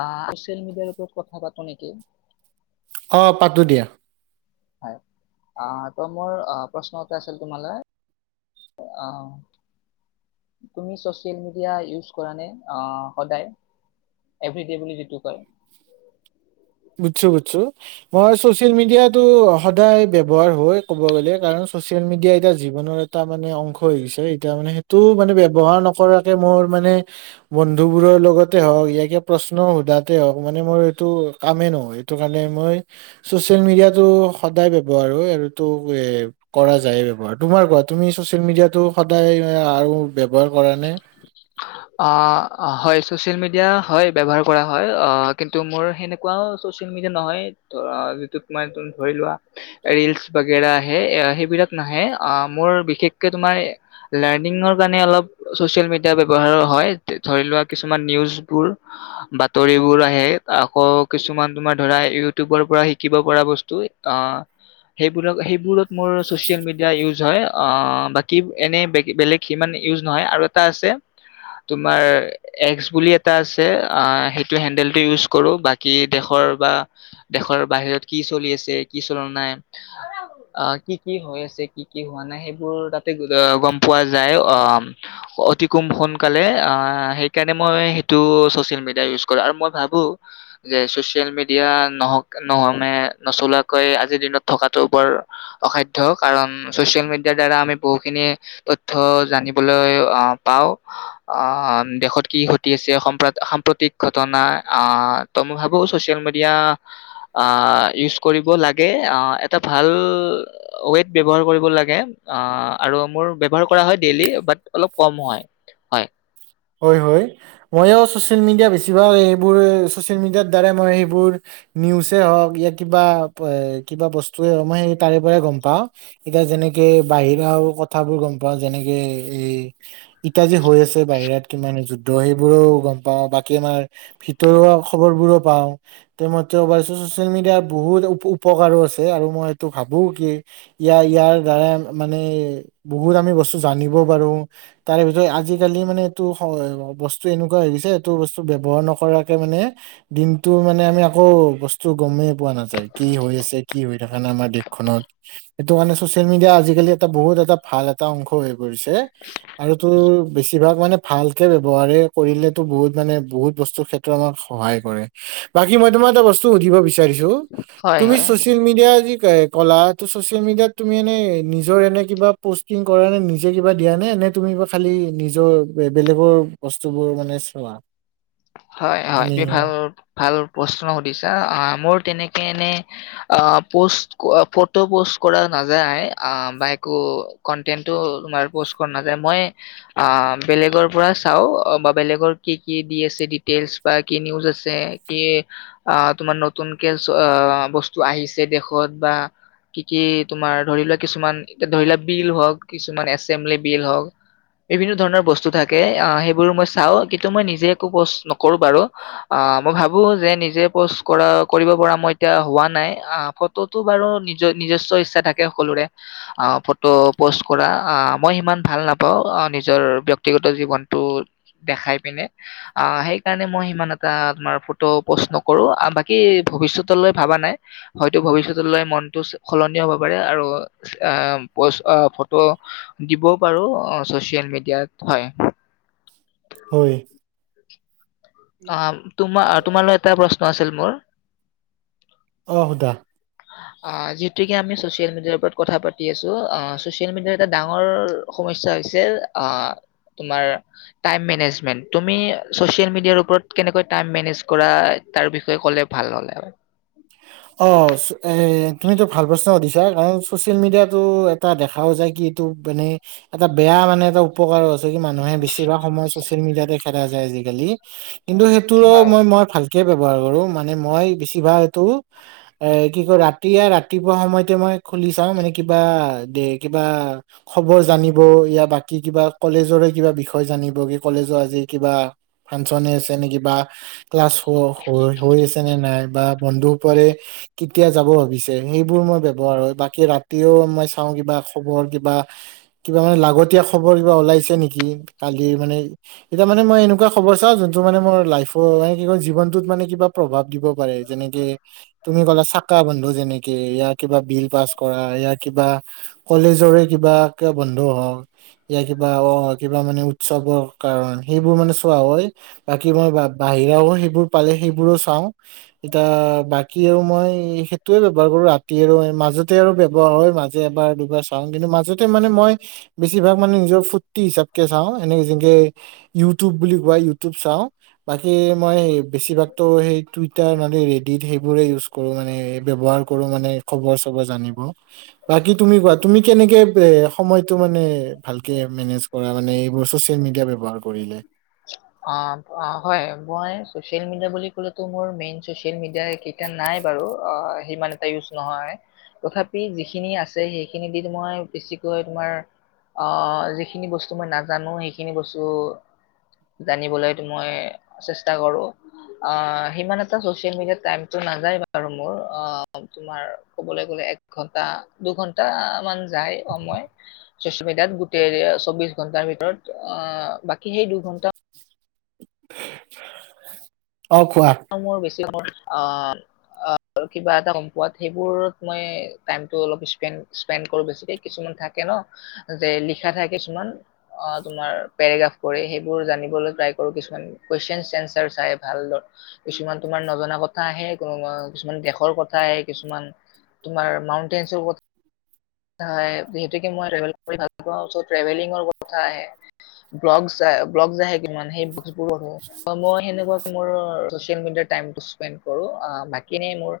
অ social মিডিয়াৰ ওপৰত কথা পাতো নেকি? অ', পাতো দিয়া। হয়, অ', ত‌ আ, মোৰ প্ৰশ্ন এটা আছিল তোমালৈ আ, তুমি ছচিয়েল মিডিয়া ইউজ কৰা নে? আ সদায় এভৰিডে বুলি যিটো কয়? বুছো, বুছো মই ছচিয়েল মিডিয়াটো সদায় ব্যৱহাৰ হয়, ক'ব গ'লে কাৰণ ছচিয়েল মিডিয়া এতিয়া জীৱনৰ এটা মানে অংশ হৈ গৈছে, এতিয়া মানে সেইটো মানে ব্যৱহাৰ নকৰাকে মোৰ মানে বন্ধুবোৰৰ লগতে হওঁক, ইয়াকে প্ৰশ্ন সোধাতে হওঁক মানে মোৰ এটো কামেই নহয়, এইটো কাৰণে মই ছচিয়েল মিডিয়াটো সদায় ব্যৱহাৰ হয়, আৰুতো এই কৰা যায় ব্যৱহাৰ তোমাৰ কোৱা, তুমি ছচিয়েল মিডিয়াটো সদায় আৰু ব্যৱহাৰ কৰা নে? অ', হয়, ছচিয়েল মিডিয়া হয়, ব্যৱহাৰ কৰা হয়, অ', কিন্তু মোৰ সেনেকুৱাও ছচিয়েল মিডিয়া নহয়, অ', যিটো তোমাৰ ধৰি লোৱা ৰিলচ বগেৰা আহে, সেইবিলাক নাহে আ, মোৰ বিশেষকে তোমাৰ লাৰ্ণিঙৰ কাৰণে অলপ ছচিয়েল মিডিয়া ব্যৱ ব্যৱহাৰ হয়, ধৰি লোৱা কিছুমান নিউজবোৰ, বাতৰিবোৰ আহে, আকৌ কিছুমান তোমাৰ ধৰা ইউটিউবৰ পৰা শিকিব পৰা বস্তু আ, সেইবোৰ, সেইবোৰত মোৰ ছ'চিয়েল মিডিয়া ইউজ হয়, অ', বাকী এনে বেলেগ সিমান ইউজ নহয়, আৰু এটা আছে। তোমাৰ একস বুলি এটা আছে সেইটো হেণ্ডেলটো ইউজ কৰোঁ বাকী দেশৰ বা দেশৰ বাহিৰত কি চলি আছে কি চল নাই কি কি হৈ আছে কি কি হোৱা নাই সেইবোৰ তাতে গম পোৱা যায় অ', অতি কুম সোনকালে সেইকাৰণে মই সেইটো ছচিয়েল মিডিয়া ইউজ কৰো আৰু মই ভাবো যে, ছচিয়েল মিডিয়া নহক নহ মে নচলোৱাকৈ আজিৰ দিনত থকাটো বৰ অসাধ্য কাৰণ চচিয়েল মিডিয়াৰ দ্বাৰা আমি বহুখিনি তথ্য জানিবলৈ আ পাওঁ দেশত আ, কি ঘটি আছে সাম সাম্প্ৰতিক আ, ঘটনা তো মই ভাবোঁ ছচিয়েল মিডিয়া আ, ইউজ কৰিব লাগে, আ, এটা ভাল ৱেড ব্যৱহাৰ কৰিব লাগে আ, আৰু মোৰ ব্যৱহাৰ কৰা হয়, ডেইলি বাট অলপ কম হয়, হয়। হয়, হয় ময়ো ছচিয়েল মিডিয়া বেছিভাগ এইবোৰ ছচিয়েল মিডিয়াৰ দ্বাৰাই মই সেইবোৰ নিউজেই হওঁক ই কিবা কিবা বস্তুৱে হ মই সেই তাৰে পৰাই গম পাওঁ, এতিয়া যেনেকে বাহিৰা আৰু কথাবোৰ গম পাওঁ যেনেকে এই ইতা যে, আছে বাহিৰাত কিমান যুদ্ধ সেইবোৰো গম পাওঁ বাকী আমাৰ ভিতৰুৱা খবৰবোৰো পাওঁ তে মাৰ চচিয়েল মিডিয়াৰ বহুত উপকাৰো আছে আৰু মই সটো ভাবো কি ইয়াৰ ইয়াৰ দ্বাৰা মানে বহুত আমি বস্তু জানিব পাৰো তাৰে ভিতৰত আজিকালি মানে বস্তু এনেকুৱা হৈ গৈছে এইটো বস্তু ব্যৱহাৰ নকৰাকে মানে দিনটো মানে আমি আকৌ বস্তু গমেই পোৱা নাযায় কি হৈ আছে কি হৈ থাকা নাই আমাৰ দেশখনত, সেইটো কাৰণে চচিয়েল মিডিয়া আজিকালি এটা বহুত এটা ভাল এটা অংশ হৈ [unintelligible] আৰু তোৰ বেছিভাগ মানে ভালকে ব্যৱহাৰে কৰিলেতো বহুত মানে বহুত বস্তুৰ ক্ষেত্ৰত আমাক সহায় কৰে বাকী মই তোমাৰ এটা বস্তু সুধিব বি তে দিছো হয় তুমি হয় চচিয়েল মিডিয়া আজি কলাটো চচিয়েল মিডিয়াত তুমি এনে নিজৰ এনে কিবা পষ্টিং কৰা নে? নিজে কিবা দিয়া নে? এনে তুমি বা খালি নিজৰ বেলেগৰ বস্তুবোৰ মানে চোৱা হয়, হয় মানে তুমি ভাল ভাল প্ৰশ্ন সুধিছা আ, মোৰ তেনে এনে আ পোষ্ট ফটো পষ্ট কৰা নাযায় আহ, বা একো কনটেনটো তোমাৰমাৰ পষ্ট কৰা নাযায় মই আ, বেলেগৰ পৰা চাও বা বেলেগৰ কি কি দি আছে গেইলছ বা কি নিউজ আছে, কি তোমাৰ নতুন কে বস্তু আহিছে দেশত বা কি কি তোমাৰ ধৰি লোৱা কিছুমান এ, ধৰিলোৱা বিল হওঁক কিছুমান এচেম্বলি বিল হওঁক বিভিন্ন ধৰণৰ বস্তু থাকে সেইবোৰ মই চাও কিন্তু মই নিজে একো পোষ্ট ন' কৰো বাৰু আহ, মই ভাবো যে নিজে পষ্ট কৰা কৰিব পৰা মই এতিয়া হোৱা নাই ফটোটো বাৰু নিজ নিজস্ব ইচ্ছা থাকে সকলোৰে ফটো পোষ্ট কৰা আ, মই সিমান ভাল নাপাওঁ নিজৰ ব্যক্তিগত জীৱনটো দেখাই পিনে আহ সেই কাৰণে মই সিমান এটা তোমাৰ ফটো প'ষ্ট নকৰো বাকী ভৱিষ্যতলৈ ভাবা নাই হয়তো ভৱিষ্যতলৈ মনটো সলনি হ'ব পাৰে আৰু আ, পষ্ট আহ ফটো দিবও পাৰো চচিয়েল মিডিয়াত হয়। হয়। অ', তোমাৰ তোমালৈ এটা প্ৰশ্ন ক আছিল মোৰ। অহ, সোধা আ, যিহেতুকে আমি চচিয়েল মিডিয়াৰ ওপৰত কথা পাতি আছো আ, এটা ডাঙৰ সমস্যা হৈছে আ, তোমাৰ টাইম মেনেজমেন্ট। তুমি চচিয়েল মিডিয়াৰ ওপৰত কেনেকৈ টাইম মেনেজ কৰা তাৰ বিষয়ে ভাল হ অচ। এ তুমিতো ভাল প্ৰশ্ন সুধিছ কাৰ চচিয়েল মিডিয়াতটো এটা দেখাও যায় কি এইটো মানে এটা বেয়া মানে এটা উপকাৰ আ মানুহে বেছিভাগ সময় চচিয়েল মিডিয়াতে খেলা যায় আজিকালি কিন্তু সেইটোৰো হয়। মই, মই ভাল এক ব্যৱহাৰ কৰো মানে মই বেছিভাগ এইটো এ কি কয় ৰাতিয়া ৰাতিপুৱা সময়তে মই খুলি চাওঁ মানে কিবা দে কিবা খবৰ জানিব ইয়া বাকী কিবা কলেজৰে কিবা বিষয় জানিব কি কলেজৰ আজি কিবা ফাংচনে আছে নে কিবা ক্লাছ হৈ হৈ আছে নে নাই বা পন্ [unintelligible] এতিয়া যাব ভাবিছে সেইবোৰ মই ব্ৱহাৰ হয় বাকী ৰাতিও মই চাওঁ কিবা খবৰ কিবা কিবা মানে লাগতিয়া খবৰ কিবা ওলাইছে নেকি কালিৰ মানে এতিয়া মানে মই এনেকুৱা খবৰ চাও যোনটো মানে মোৰ লাইফৰ হয় জীৱনটোত মানে কিবা প্ৰভাৱ দিব পাৰে। যেনেকে তুমি ক'লা চকা বন্ধ যেনেকে ইয়াৰ কিবা বিল পাছ কৰা ইয়াৰ কিবা কলেজৰে কিবা কিবা বন্ধ হওক ইয়া কিবা অ' কিবা মানে উৎসৱৰ কাৰণ সেইবোৰ মানে চোৱা হয় বাকী মই বাহিৰাও সেইবোৰ পালে সেইবোৰো চাও এটা বাকী আৰু মই সেইটোৱে ব্যৱহাৰ কৰো ৰাতি আৰু মাজতে আৰু ব্যৱহাৰ হয় মাজে এবাৰ দুবাৰ চাওঁ কিন্তু মাজতে মানে মই বেছিভাগ মানে নিজৰ ফূৰ্তি হিচাপকে চাওঁ, এনেক যেনেকে ইউটিউব বুলি কোৱা ইউটিউব চাওঁ বাকী মই বেছিভাগ সেই টুইটাৰ ন'হলে ৰিল সেইবোৰে ইউচ কৰো মানে ব্যৱহাৰ কৰোঁ মানে জানিব বাকী তুমি কোৱা তুমি কেনেকে সময়টো মানে ভালকে মেনেজ কৰা মানে চচিয়েল মেডিয়া ব্যৱহাৰ কৰিলে? অ' হয় অ' মই চচিয়েল মিডিয়া বুলি কলে মোৰ মেইন চচিয়েল মিডিয়া নাই বাৰু সিমান এটা ইউজ নহয় তথাপি যিখিনি আছে সেইখিনি দি মই বেছিকৈ তোমাৰ আহ যিখিনি বস্তু মই নাজানো সেইখিনি বস্তু জানিবলৈ মই চেষ্টা কৰো আহ সিমান এটা চচিয়েল মিডিয়াত টাইমটো নাযায় বাৰু মোৰ অ' তোমাৰ কবলৈ গলে এক ঘন্টা দুঘন্টা মান যায় সময় চচিয়েল মিডিয়াত গোটেই চৌবিশ ঘন্টাৰ ভিতৰত আহ বাকি সেই দুঘন্টা [unintelligible] মোৰ বেছি [inaudible] অ' অ' কিবা এটা গম পোৱাত সেইবোৰত মই টাইমটো অলপ স্পেন স্পেন কৰো বেছিকে কিছুমান থাকে ন যে লিখা থাকে কিছুমান অ' তোমাৰ পেৰেগ্ৰাফ কৰি সেইবোৰ জানিবলৈ ট্ৰাই কৰো কিছুমান কোৱেচন এনচাৰ চাই ভালদৰে। কিছুমান তোমাৰ নজনা কথা আহে কোনো কিছুমান দেশৰ কথা আহে, কিছুমান তোমাৰ মাউন্টেইনৰ কথা, হয় যিহেতু মই ট্ৰেভেল কৰি ভাল পাওঁ চো ট্ৰেভেলিংৰ কথাই আহে ব্লগচ‌ চাই ব্লগচ আহে [unintelligible] সেনেকুৱা মই চচিয়েল মিডিয়াৰ টাইমটো স্পেন কৰো আ বাকি মোৰ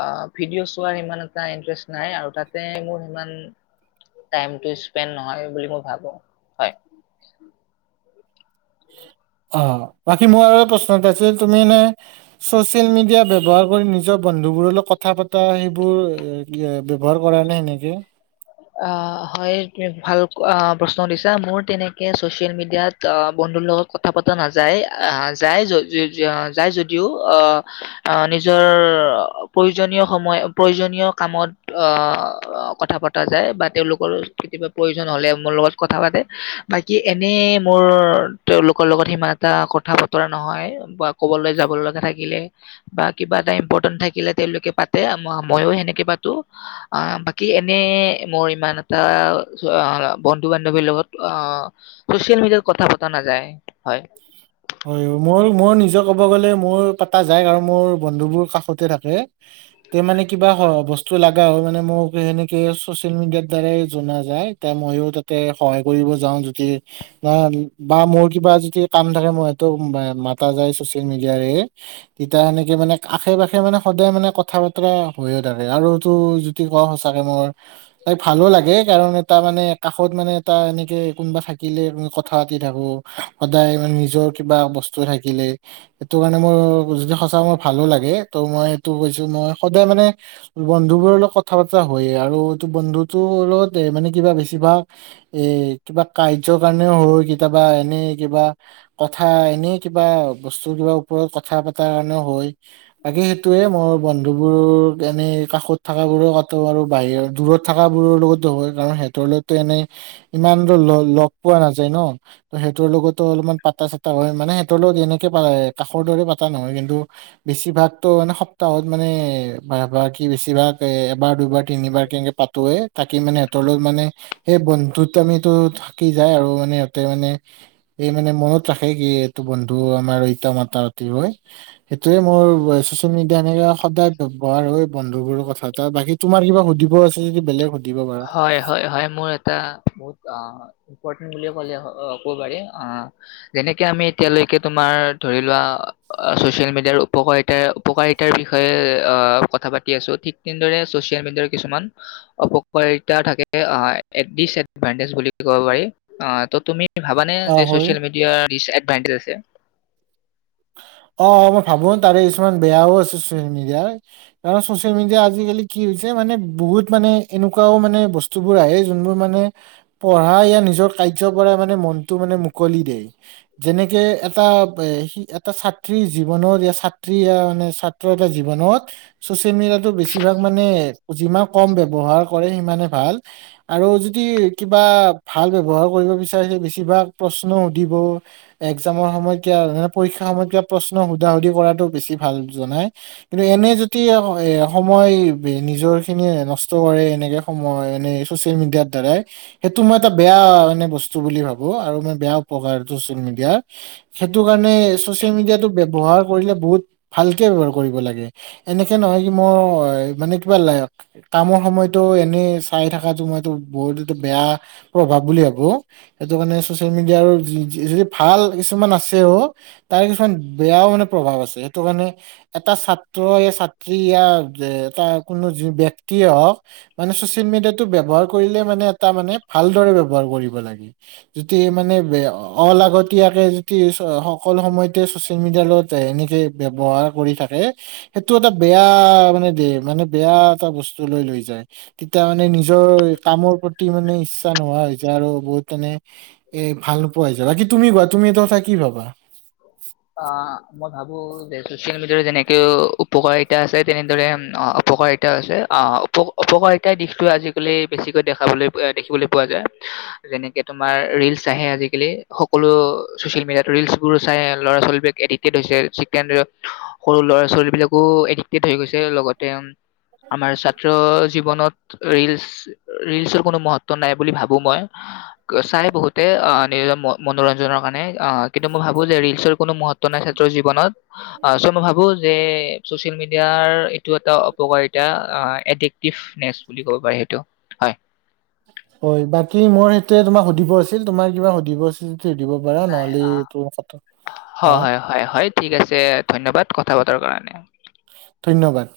আ ভিডিঅ' চোৱাৰ ইমান এটা ইণ্টাৰেষ্ট নাই আৰু তাতে মোৰ ইমান টাইমটো স্পেন নহয় বুলি মই ভাবো হয়। অ বাকী মোৰ আৰু এটা প্ৰশ্ন আছে তুমি এনেই চচিয়েল মিডিয়া ব্যৱহাৰ কৰি নিজৰ বন্ধু বোৰৰ লগত কথা পাতা সেইবোৰ কি-অ ব্যৱহাৰ কৰা নে এনেকে? আ হয়‌ [unintelligible] ভাল প্ৰশ্ন সুধিছা মোৰ তেনেকে চচিয়েল মিডিয়াত আ বন্ধুৰ লগত কথা পতা নাযায় যায় যায় য য যদিও আহ নিজৰ প্ৰয়োজনীয় সময় প্ৰয়োজনীয় কামত আ আ কথা পাতো পতা যায় বা তেওঁলোকৰ কেতিয়াবা প্ৰয়োজন হলে মোৰ লগত কথা পাতে, বাকী এনেই মোৰ তেওঁলোকৰ লগত সিমান এটা কথা বতৰা নহয় বা ক'বালৈ যাব লগা থাকিলে বা কিবা এটা ইম্পৰ্টেণ্ট থাকিলে তেওঁলোকে পাতে, ময়ো সেনেকে পাতো, আহ বাকি এনে [unintelligible] মোৰ ইমান এটা [unintelligible] বন্ধু বান্ধৱীৰ লগত অ চচিয়েল মিডিয়াত কথা পতা নাযায়, হয়। হয় মই-মই নিজে ক'ব গলে মোৰ পাতা যায় আৰু মোৰ বন্ধুবোৰ কাষতে থাকে, তে মানে কিবা বস্তু লাগা হয় মানে মোক সেনেকে চচিয়েল মিডিয়াৰ দ্বাৰাই জনা যায়, তে মইও তাতে সহায় কৰিব যাওঁ যদি বা-বা মোৰ কিবা যদি কাম থাকে মই টো মাতা যায় চচিয়েল মিডিয়াৰে তেতিয়া সেনেকে মানে আশে পাশে মানে সদায় মানে কথা বতৰা হৈয়ে থাকে আৰুটো যদি কওঁ সঁচাকে মোৰ ভালো লাগে কাৰণ এটা মানে কাষত মানে এটা এনেকে কোনোবা থাকিলে কথা পাতি থাকো সদায় মানে নিজৰ কিবা বস্তু থাকিলে সেইটো কাৰণে মই যদি সঁচা তমা ভালো লাগে, ত' মই এইটো কৈছো মই সদায় মানে বন্ধুবোৰৰ লগত কথা পতা হয়ে আৰু বন্ধুটোৰ লগত এ মানে কিবা বেছিভাগ এ কিবা কাৰ্যৰ কাৰণেও হৈ, কেতিয়াবা এনেই কিবা কথা, এনেই কিবা বস্ত টোৰ কিবা ওপৰত কাট কথা পাতাৰ কাৰণেও হয়, বাকী সেইটোয়ে মোৰ বন্ধুবোৰ এনেই কাষত থাকা বোৰো কাটো আৰু বাহিৰৰ দূৰত থাকা বোৰৰ লগতো হয়, কাৰণ সেহ তৰ লৈতো এনেই ইমানটো ল-ল-লগ পোৱা নাযায় ন। ত' সেইটোৰ লগতো পাতা চাতা হয়, মানে সিহঁতৰ লগত এনেকে পা, কাষৰ দৰে পাতা নহয় কিন্তু বেছিভাগতো মানে সপ্তাহত মানে [unintelligible] কি বেছিভাগ এ-এবাৰ, দুবাৰ, তিনিবাৰ কেনেকে পাতোয়ে তাকি মানে সিহঁতৰ লগত মানে সেই বন্ধুত্বামিটো থাকি যায় আৰু মানে সিহঁতে মানে এই মানে মনত ট্ৰাখে কি এইটো বন্ধু আমাৰ ইতা মাতা মাতি হয়, সেইটোয়ে মোৰ চচিয়েল মিডিয়া এনেকে সদায় ব্যৱহাৰ হয় বন্ধু বোৰৰ কথা এটা, বাকী তোমাৰ কিবা সুধিব আছে যদি বেলেগ সুধ হয়, হয়, হয়, মোৰ এটা বহুত অ', ইম্পৰ্টেণ্ট বুলি ক'লে হ, কব পাৰি অ', যেনেকে আমি এতিয়ালৈকে তোমাৰ ধৰি লোৱা ছ'চিয়েল মিডিয়াৰ উপকাৰিতা, উপকাৰিতাৰ বিষয়ে আহ কথা পাতি আছোঁ, ঠিক তেনেদৰে ছ'চিয়েল মিডিয়াৰ কিছুমান অপ [unintelligible] থাকে আ দীচএডভানতেজ বুলি ক'ব পাৰি, অ তুমি তুমি ভাবানে অ যে হয় ছ'চিয়েল মিডিয়াৰ দীচএডভা কাইন্তেদ আছে। অ', অ', মই ভাবোন। তাৰে কিছুমান বেয়াও আছে ছ'চিয়েল মিডিয়াৰ, কাৰণ ছ'চিয়েল মিডিয়া আজিকালি কি হৈছে, মানে বহুত মানে এনেকুৱাও মানে বস্তুবোৰ আহে যোনবোৰ মানে পঢ়া য়া নিজৰ কাৰ্য্য কৰা মানে মনটো মানে মুকলি দেয়। যেনেকে এটা এ শি এটা ছাত্ৰীৰ জীৱনত য়া ছাত্ৰী য়া মানে ছাত্ৰ এটাৰ জীৱনত ছ'চিয়েল মিডিয়াটো বেছিভাগ মানে যিমান কম ব্যৱহাৰ কৰে সিমানে ভাল, আৰু যদি কিবা ভাল ব্যৱহাৰ কৰিব বিচাৰে, বেছিভাগ প্ৰশ্ন সোধিব, এক্সামৰ সময়ত [unintelligible] প্ৰশ্ন সুধা সুধি কৰাটো বেছি ভাল জনাই, কিন্তু এনে যদি সময় নিজৰ খিনি নষ্ট কৰে সময়, এনে চচিয়েল মিডিয়াৰ দ্বাৰা সময় নষ্ট কৰা সেইটো মই এটা বেয়া এনে বস্তু বুলি ভাবো, আৰু মই বেয়া উপকাৰ চচিয়েল মিডিয়াৰ সেইটো কাৰণে। চচিয়েল মিডিয়াটো ব্যৱহাৰ কৰিলে বহুত ভালকে ব্যৱহাৰ কৰিব লাগে, এনেকে নহয় কি মই মানে কিবা কামৰ সময়টো এনেই। চাই থকাটো মই এইটো বহুত এইটো বেয়া প্ৰভাৱ বুলি ভাবো সেইটো মানে চচিয়েল মিডিয়াৰ ভাল কিছুমান আছেও। তাৰে কিছুমান বেয়াও মানে প্ৰভাৱ আছে সেইটো কাৰণে এটা ছাত্ৰ এ ছাত্ৰী য়া যে এটা কোনো ব্যক্তিয়ে হওক, মানে চচিয়েল মিডিয়াটো ব্যৱহাৰ কৰিলে মানে এটা মানে ভালদৰে ব্যৱহাৰ কৰিব লাগে। যদি মানে অলাগতীয়াকে যদি সকলো সময়তে চচিয়েল মিডিয়াৰ লগত এনেকে ব্যৱহাৰ কৰি থাকে সেইটো এটা বেয়া মানে দে মানে বেয়া এটা বস্তুলৈ লৈ যায়। তেতিয়া মানে নিজৰ কামৰ প্ৰতি মানে ইচ্ছা নোহোৱা হৈ যায় আৰু বহুত মানে এ ভাল নোপোৱা হৈ যায়। বাকী তুমি কোৱা। তুমি এটা কথা কি ভাবা? অ' মই ভাবো চচিয়েল মিডিয়াৰ যেনেকে উপকাৰিতা আছে তেনেদৰে উম অপকাৰিতাও আছে। অ' অপকাৰিতাৰ দিশটো আজিকালি বেছিকৈ দেখা দেখিবলৈ পোৱা যায়, যেনেকে তোমাৰ ৰিলছ আহে আজিকালি, সকলো চচিয়েল মিডিয়াত ৰিলছবোৰ চাই ল'ৰা-ছোৱালীবিলাক এডিক্টেড হৈছে [unintelligible] সৰু ল'ৰা-ছোৱালীবিলাকো এডিক্ট হৈছে। এডিক্ট হৈ গৈছে। লগতে উম্ আমাৰ ছাত্ৰ জীৱনত ৰিলছ। ৰিলছৰ কোনো মহত্ব নাই বুলি ভাবোঁ মই। চাই বহুতে অ' নিজৰ। মনোৰঞ্জনৰ কাৰণে অ' কিন্তু মই ভাবোঁ যে ৰিলছৰ। কোনো মহত্ব নাই ছাত্ৰৰ জীৱনত। আহ চো মই ভাবো যে যে ছ'চিয়েল মিডিয়াৰ এইটো এটা অপকাৰিতা। এডিক্টিভনেছ বুলি ক'ব পাৰি সেইটো। হয়। হয়। বাকী মই এতিয়া তোমাক সুধিব আছিল, তোমাৰ কিবা সুধিব আছিল? সুধিব পাৰা নাই নহ'লে অ'। এইটো কথা- অ হয়, হয়, হয়, হয়। ঠিক আছে। ধন্যবাদ কথা পাতাৰ কাৰণে। ধন্যবাদ।